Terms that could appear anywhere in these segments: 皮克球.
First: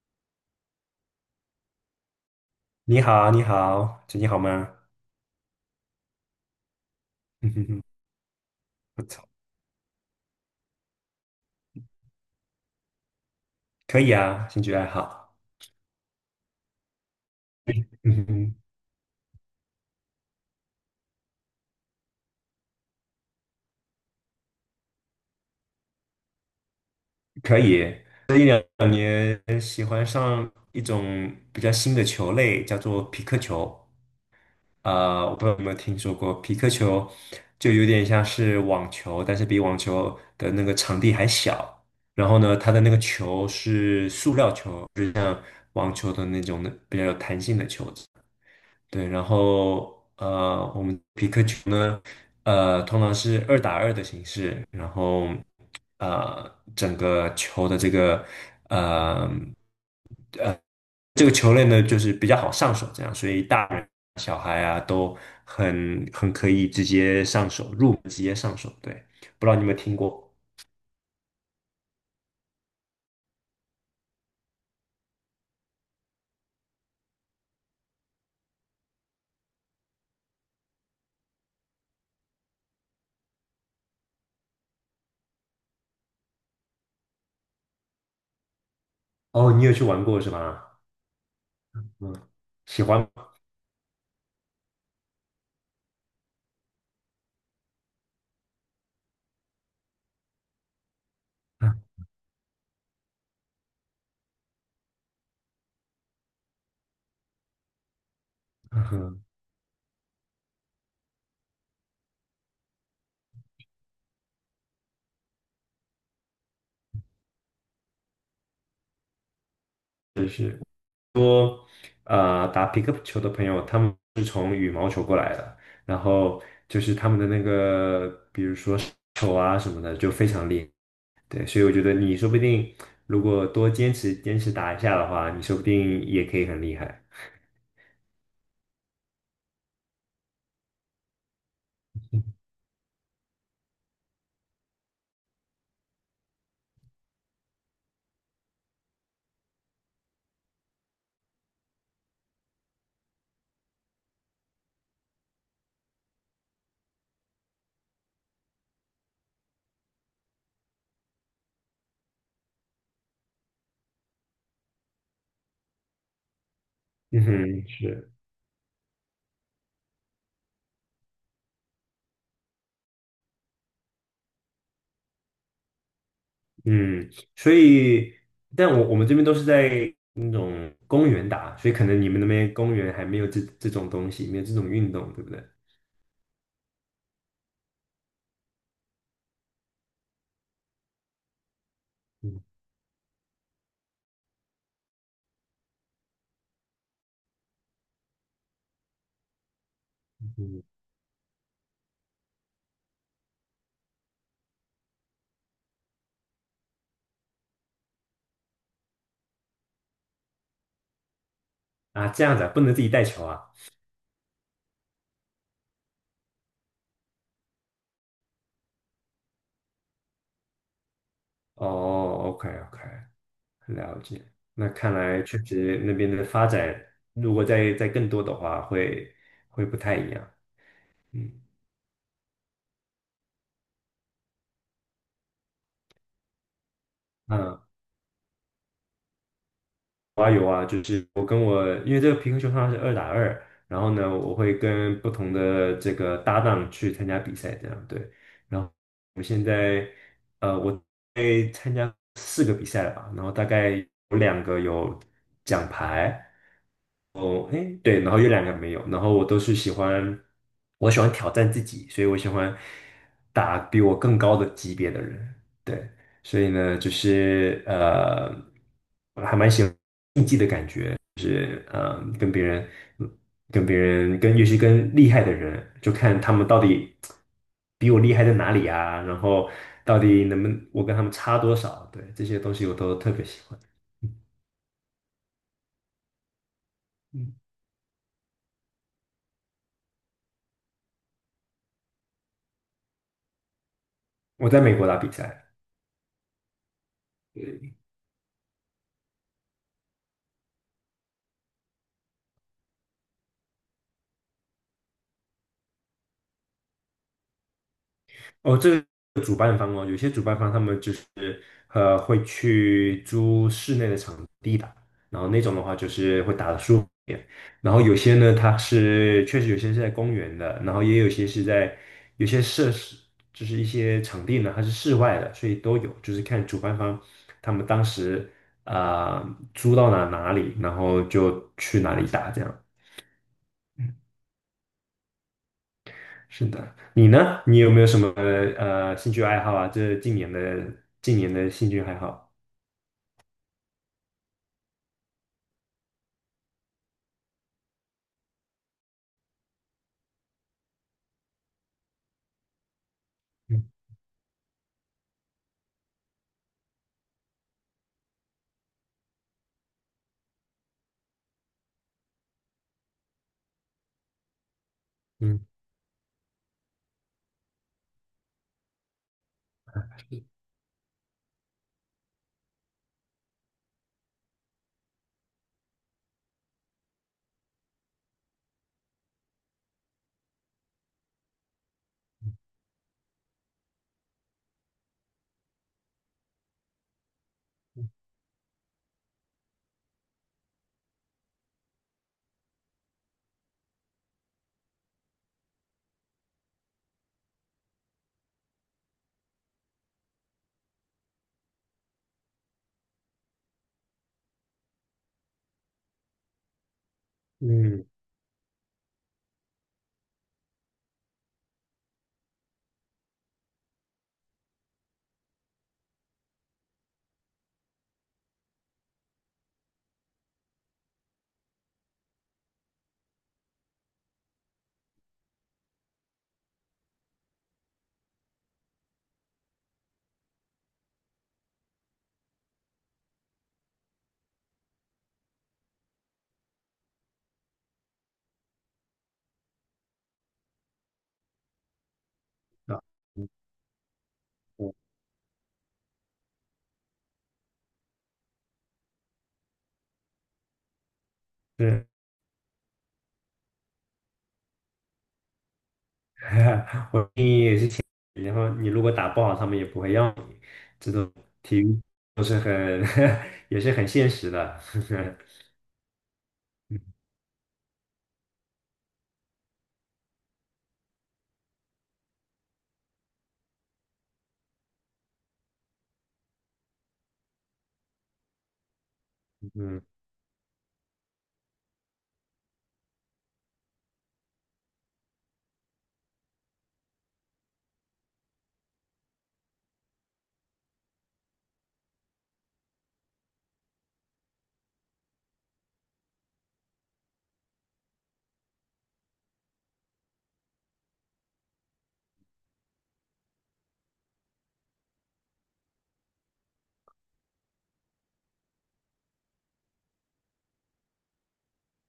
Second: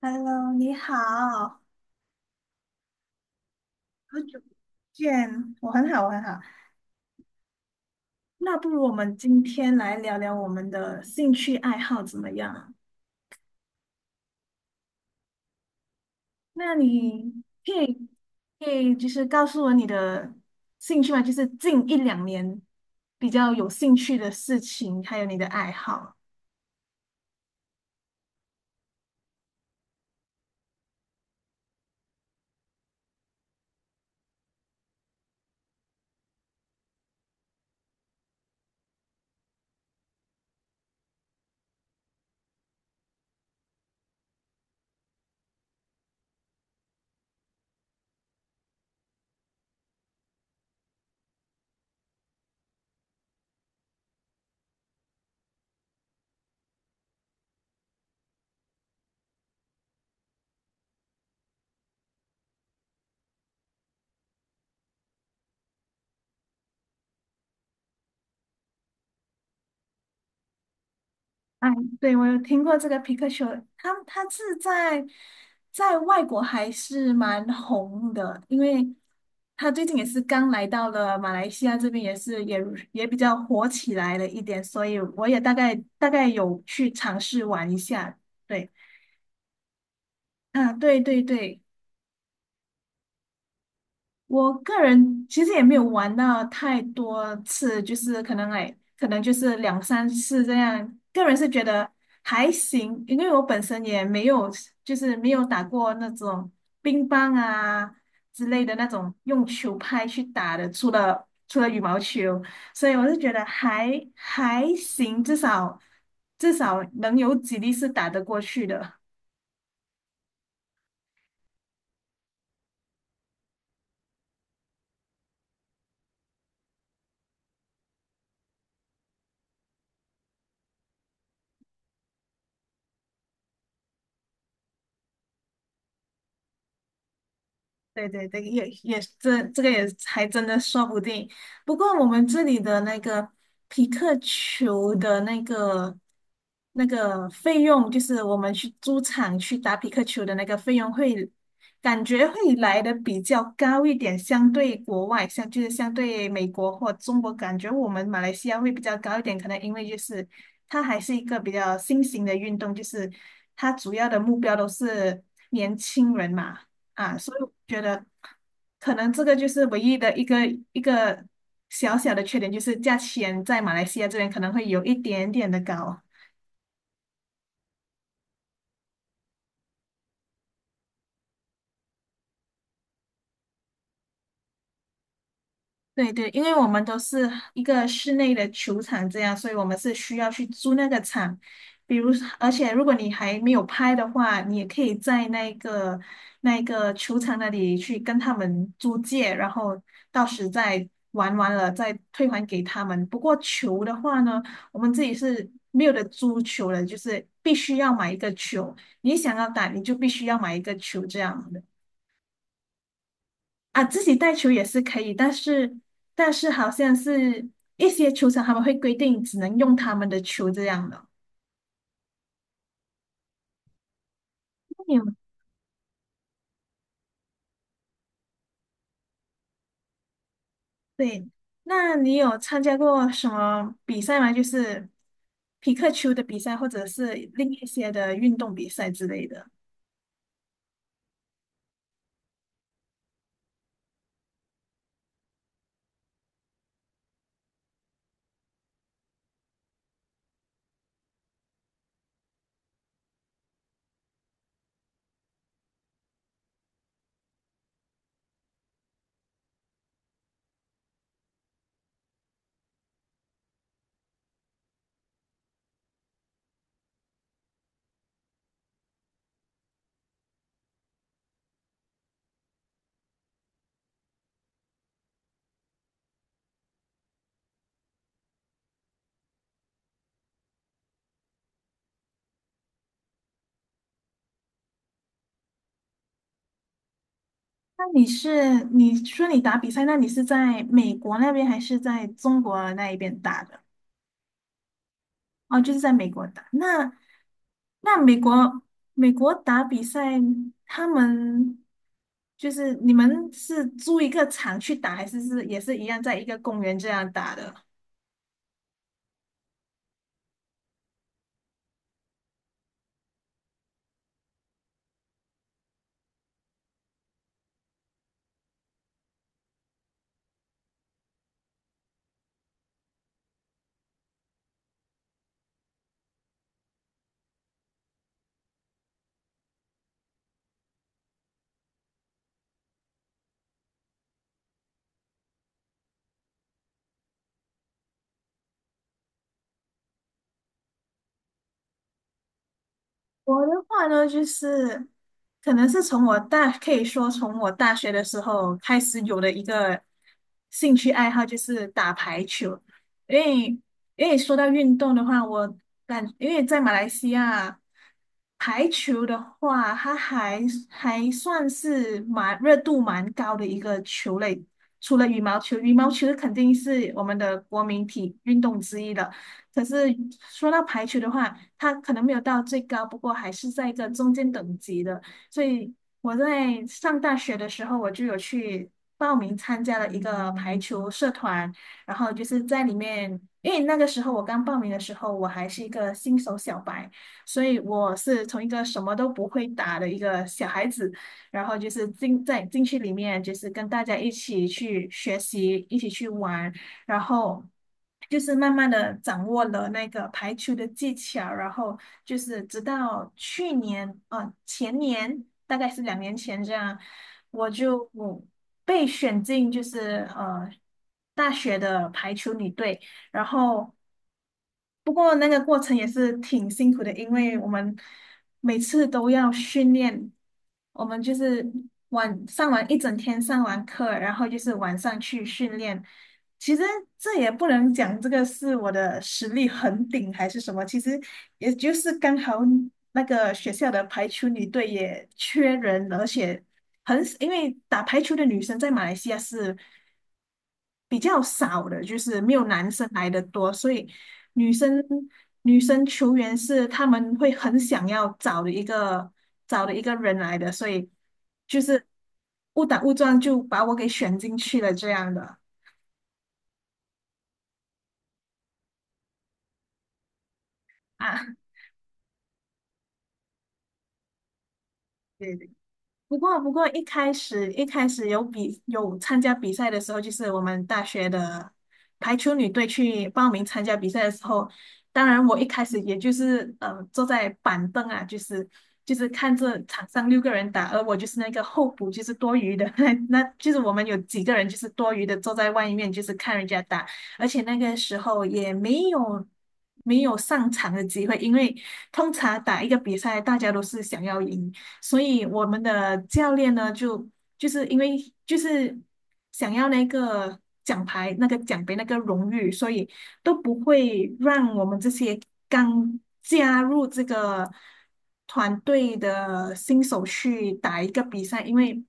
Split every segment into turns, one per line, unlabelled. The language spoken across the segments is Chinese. Hello，你好，
你好，你好，
好
最近好
久不
吗？
见，我很好，我很好。
嗯哼哼，
那不如我
不
们
错，
今天来聊聊我们的兴趣爱好怎么样？
可以啊，兴趣爱好，
那你可
嗯
以
哼哼，
可以就是告诉我你的兴趣吗？就是近一两年比较有兴趣的事情，还有你的爱好。
可以。那你喜欢上一种比较新的球类，叫做皮克球。我不知道有没有听说过，皮克球就有点像是网球，但是比网球的那个场地还小。然后呢，它的那个球是塑料球，就是像网球的那种的比较有弹性的球子。对，然后我们皮克球呢，通常是二打二的形式，然后整个球的这个呃这个球类呢，就是比较好上手，这样，所以大人小孩啊都很可以直接上手，入门直接上手。对，不知道你有没有听过？
哎，对，我有听过这个皮克球，他是在在外国还是蛮红的，因为他最近也是刚来到了马来西亚这边，也是也也比较火起来了一点，所以我也大概有去尝试玩一下。对，
哦，你有去玩过是
啊，
吧？
对对对。
嗯，喜欢。
我个人其实也没有玩到太多次，就是可能哎，可能就是两三次这样。个人是觉
嗯。
得还行，因为我本身也没有，就是没有打过那种乒乓啊之类 的那
嗯
种
哼。
用球拍去打的，除了羽毛球，所以我是觉得还行，至少能有几粒是打得过去的。
打皮克球的朋友，他们是从羽毛球过来的，然后就是他们的那个，比如说手啊什么的，就非常厉害。对，所以我觉得你说不定如果多坚持坚持打一下的话，你说不定也可以很厉害。
对对对，也这个也还真的说不定。不过我们这里的那个皮克球的那个费用，就是我们去租场去打皮克球的那个费用会，感觉会来的比较高一点，相对国外，像就是相对美国或中国，感觉我们马来西亚会比较高一点，可能因为就是它还是一个比较新型的运动，就是它主要的目标都是年轻人嘛。啊，
嗯
所以我
哼，
觉得
是，
可能这个就是唯一的一个小小的缺点，就是价钱在马来西亚这边可能会有一点点的高。
嗯，所以，但我们这边都是在那种公园打，所以可能你们那边公园还没有这种东西，没有这种运动，对不对？
对对，因为我们都是一个室内的球场这样，所以我们是需要去租那个场。比如，
嗯
而且如果你还没有拍的话，你也可以在那个球场那里去跟他们租借，然后到时
嗯，
再玩完了再退还给他们。不过球的话呢，我们自己是没有的，租球的，就是必须要买一个球。你想要打，你就必须要买一个球这样的。
啊，这样子啊，不能自己带球啊。
啊，自己带球也是可以，但是好像是一些球场他们会规定只能用他们的球这样的。
哦，OK OK，了解，那看
你有
来确实那边的发展，如果再更多的话，会不太一样。
对，
嗯
那你有参加过什么比赛吗？就是匹克球的比赛，或者是另
嗯，
一些的运动比赛之类的。
我还有我跟我，因为这个皮克球通是二打二，然后呢，我会跟不同的这个搭档去参加比赛，这样对。然后我现在呃，我在参加四个比赛了吧，然后大概有两个有奖牌，哎，对，然后有两个没有，然后我都是喜欢，我喜欢挑战自己，所以我喜欢打比我更高的级别的人，对，所以呢，我还蛮喜欢跟别人，跟别人，跟尤其跟厉害的人，就看他们到底比我厉害在哪里啊，然后到底能不能我跟他们差多少，对，这些东西我都特别喜欢。嗯，嗯。
那你是你说你打比赛，那你是在美国那边还是在中国那一边打的？
我在美国打比赛。
哦，就是在美国打。那那美国美国打比赛，他们就是你们是租一个场去打，还是是也是一样在一个公园这样打的？
哦，这个主办方哦，有些主办方他们就是会去租室内的场地打，然后那种的话就是会打得舒服一点。然后有些呢，它是确实有些是在公园的，然后也有些是在有些设施就是一些场地呢，它是室外的，所以都有，就是看主办方他们当时租到哪里，然后就去哪里打这样。是的，你呢？你有没有什么兴趣爱好啊？这近年的近年的兴趣爱好？
我的话呢，就是可能是从我大，可以说从我大学的时候开始有的一个兴趣爱好，就是打排球。因为
嗯
因为说到运动的话，我感因为在马来西亚排球的话，它还算是蛮热度蛮高的一个球类。除了羽毛
嗯
球，羽毛球肯定是我们的国民体运动之一的。可是说到排球的话，它可能没有到最高，不过还是在一个中间等级的。所以我在上大学的时候，我就有去报名参加了一个排球社团，然后就是在里面，因为那个时候我刚报名的时候，我还是一个新手小白，所以我是从一个什么都不会打的一个小孩子，然后就是进去里面，就是跟大家一起去学习，一起去玩。然后就是慢慢的掌握了那个排球的技巧，然后就是直到去年，啊前年大概是两年前这样，我
嗯，
就我被选进就是大学的排球女队，然后不过那个过程也是挺辛苦的，因为我们每次都要训练，我们就是完一整天上完课，然后就是晚上去训练。其实这也不能讲这个是我的实力很顶还是什么，其实也就是刚好那个学校的排球女队也缺人，而且很，因为打排球的女生在马来西亚是比较少的，就是没有男
啊，
生来的多，所以。女
我
生女生球员是他们会很想要找的找的一个人来的，所以就是
是。
误打误撞就把我给选进去了这样的
我建议你，然后你如果打不好，他们也不会要你。这种
啊。
体育都是很。 也是很现实的。
对。不过一
嗯
开始一开始有参加比赛的时候，就是我们大学的排球女队去报名参加比赛的时候，当然我一开始也就是坐在板凳啊，就是看着
嗯
场上六个人打，而我就是那个候补，就是多余的，那就是我们有几个人就是多余的坐在外面，就是看人家打，而且那个时候也没有。没有上场的机会，因为通常打一个比赛，大家都是想要赢，所以我们的教练呢，就是因为就是想要那个奖牌、那个奖杯、那个荣誉，所以都不会让我们这些刚加入这个团队的新手去打一个比赛，因为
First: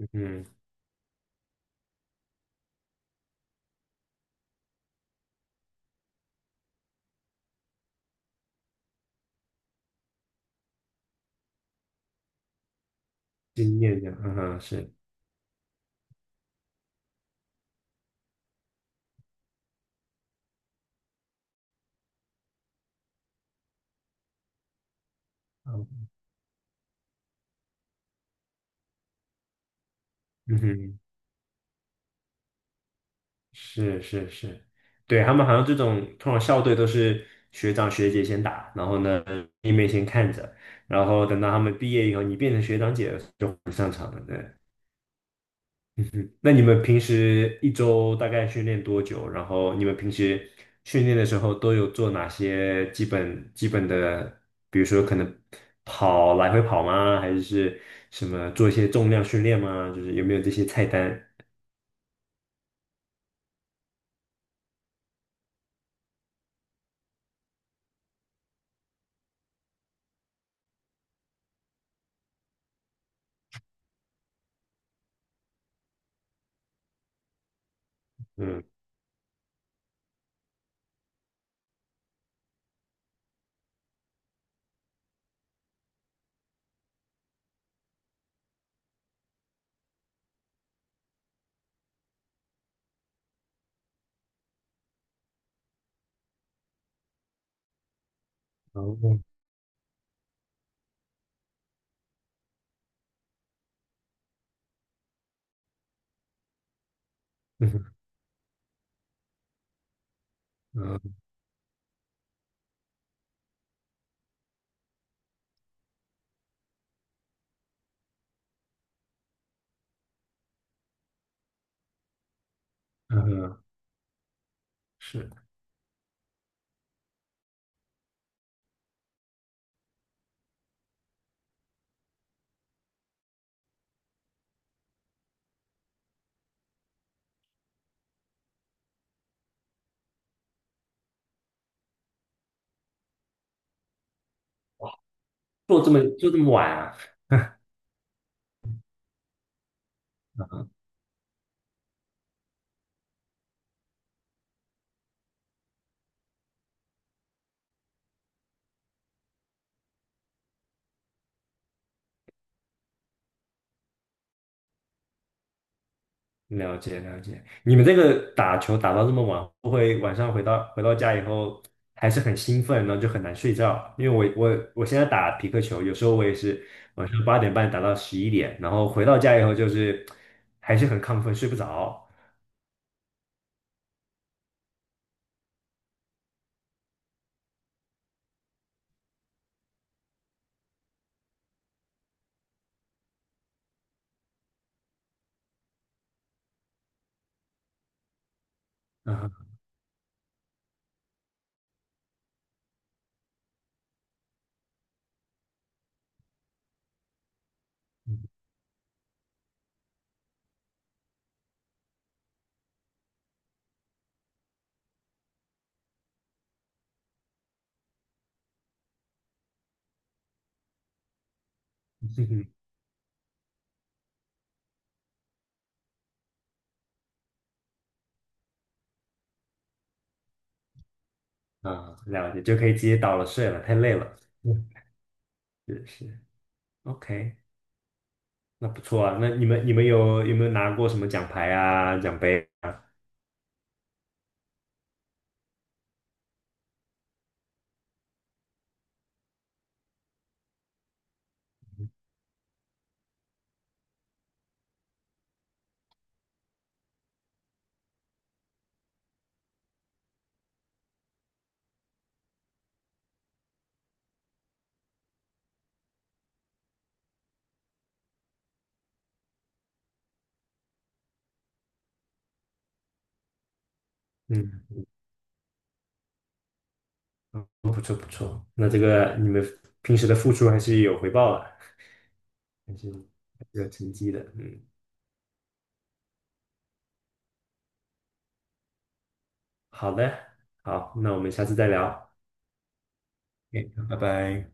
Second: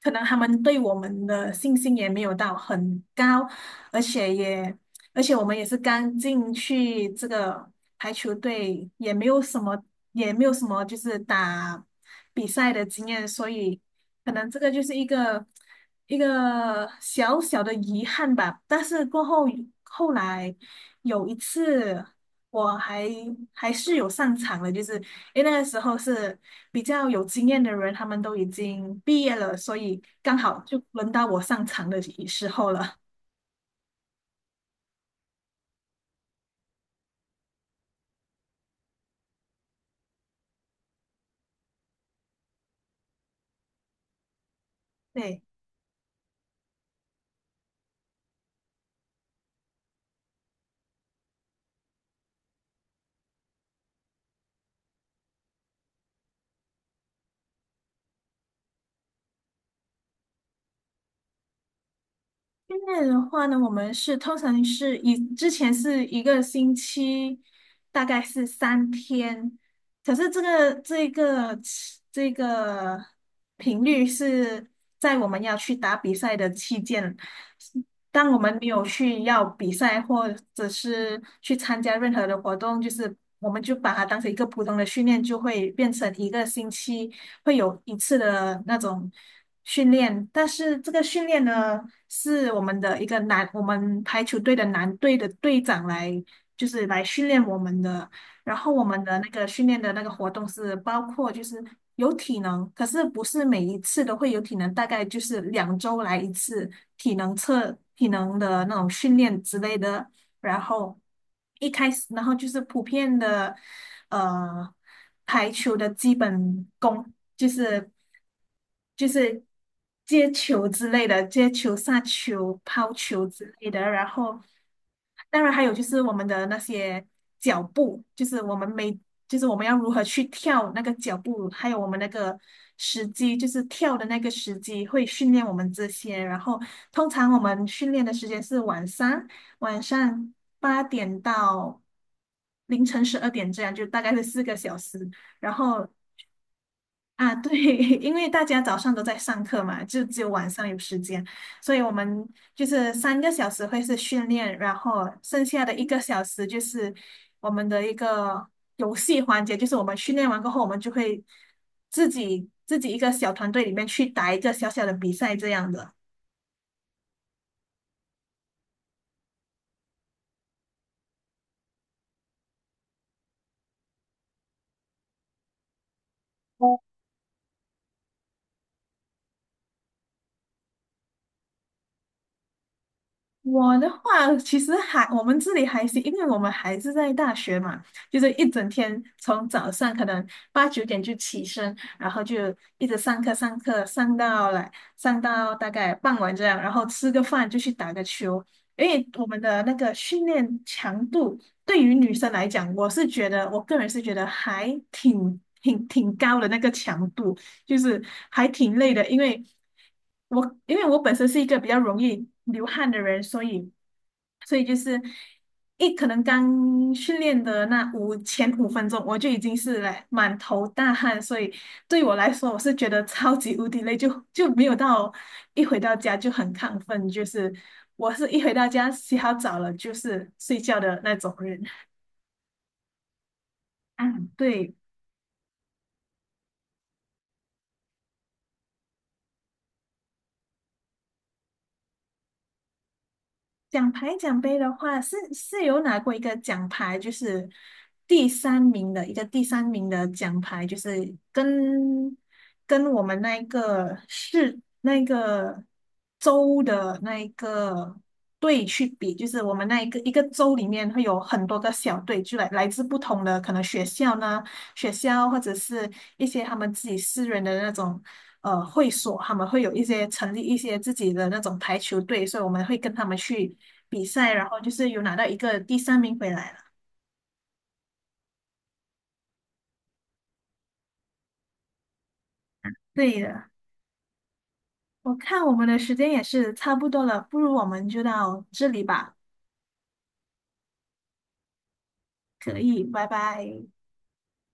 可能他
嗯，
们对我们的信心也没有到很高，而且也而且我们也是刚进去这个排球队，也没有什么，也没有什么就是打比赛的经验，所
经
以
验的，
可
嗯
能这
哼，
个就
是，
是一个小小的遗憾吧。但是过后后来有一次，我还还是有上场的，就是因为那个时候
嗯。
是比较有经验的人，他们都已经毕业了，所以刚好
嗯
就
哼。
轮到我上场的时候了。
是是是，对，他们好像这种通常校队都是学长学姐先打，然后呢妹妹先看着，然后等到他们毕业以后，你变成学长姐了就不上场了。对，
对。
嗯哼。那你们平时一周大概训练多久？然后你们平时训练的时候都有做哪些基本的，比如说可能跑来回跑吗？还是是什么做一些重量训练吗？就是有没有这些菜单？
训练的话呢，我们是通常是以之前是一个星期，大概是三天，可是这个频率是在我们要去打比赛的期间，当我们
嗯，
没有去要比赛或者是去参加任何的活动，就是我们就把它当成一个普通的训练，就会变成一个星期。会有一次的那种训练，但是这个训练呢，是我们的一个男，我们排球队的男队的队长来，就是来训练我们的。然后我们的
哦，
那个训练的那个活动是包括就是有体能，可是不是每一次都会有体能，大概就是两周来一次
嗯
体能的那种训练之类的。然后
嗯
一开始，然后就是普遍的呃排球的基本功，就是。就是接球之类的，接球、杀球、抛球之
嗯，
类的。然后，
是。
当然还有就是我们的那些脚步，就是我们每，就是我们要如何去跳那个脚步，还有我们那个时机，就是跳的那个时机会训练我们这些。然后，通常我们训练的时间是晚上，晚上八点到凌晨十二点这样，就大概是四个小时。然
做
后
这么就这么晚啊？
啊，对，因为大家早上都在上课嘛，就只有晚上有时间，所以我们就是三个小时会是训练，然后剩下的一个小时就是我们的一个游戏环节，就是我们训练完过后，我们就会自己一个小团队里面去打一个小小的比赛这样的。
了解了解，你们这个打球打到这么晚，会不会晚上回到回到家以后还是很兴奋，然后就很难睡觉？因为我现在打匹克球，有时候我也是晚上8:30打到11:00，然后回到家以后就是还是很亢奋，睡不着。
我的话，其实还我们这里还是，因为我们还是在大学嘛，就是一整天从早上可能八九点就起身，然后就一直上课上到大概傍晚这样，然后吃个饭就去打个球。因为我们
啊，
的那个训练强度对于女生来讲，我个人是觉得还挺高的那个强度。就是还挺累的，因为我本身是一个比较容易流汗的人，所以就是一可能刚训练的那前五分钟，我就已经是来满头大汗，所以对我来 说，我是觉得超级无敌累，就没有到一回到家就很亢奋，就是我是一回到家洗好澡了就是睡觉的那种人。
啊，了解，就可以直接倒了睡了，太累
啊，
了。嗯。
对，
是是，OK，那不错啊。那你们有有没有拿过什么奖牌啊、奖杯啊？
奖牌奖杯的话，是有拿过一个奖牌，就是第三名的奖牌，就是跟跟我们那一个市那个州的那一个队去比，就是我们那一个州里面会有很多个小队，就来自不同的可能学校呢，学校或者是一些他们自己私人的那种。呃会所，他们会有一些成立一些自己的那种排球队，所以我们会跟他们去比赛，然后
嗯
就是有拿到一个第三名回来了。
嗯，不错不错。那这个你们平时的付出还是有回报的，还是
对的，
有成绩的。嗯，
我看我们的时间也是差不多了，不如我们就到这里吧。
好的，好，那我们下次再聊。
可以，拜拜。
OK，拜拜。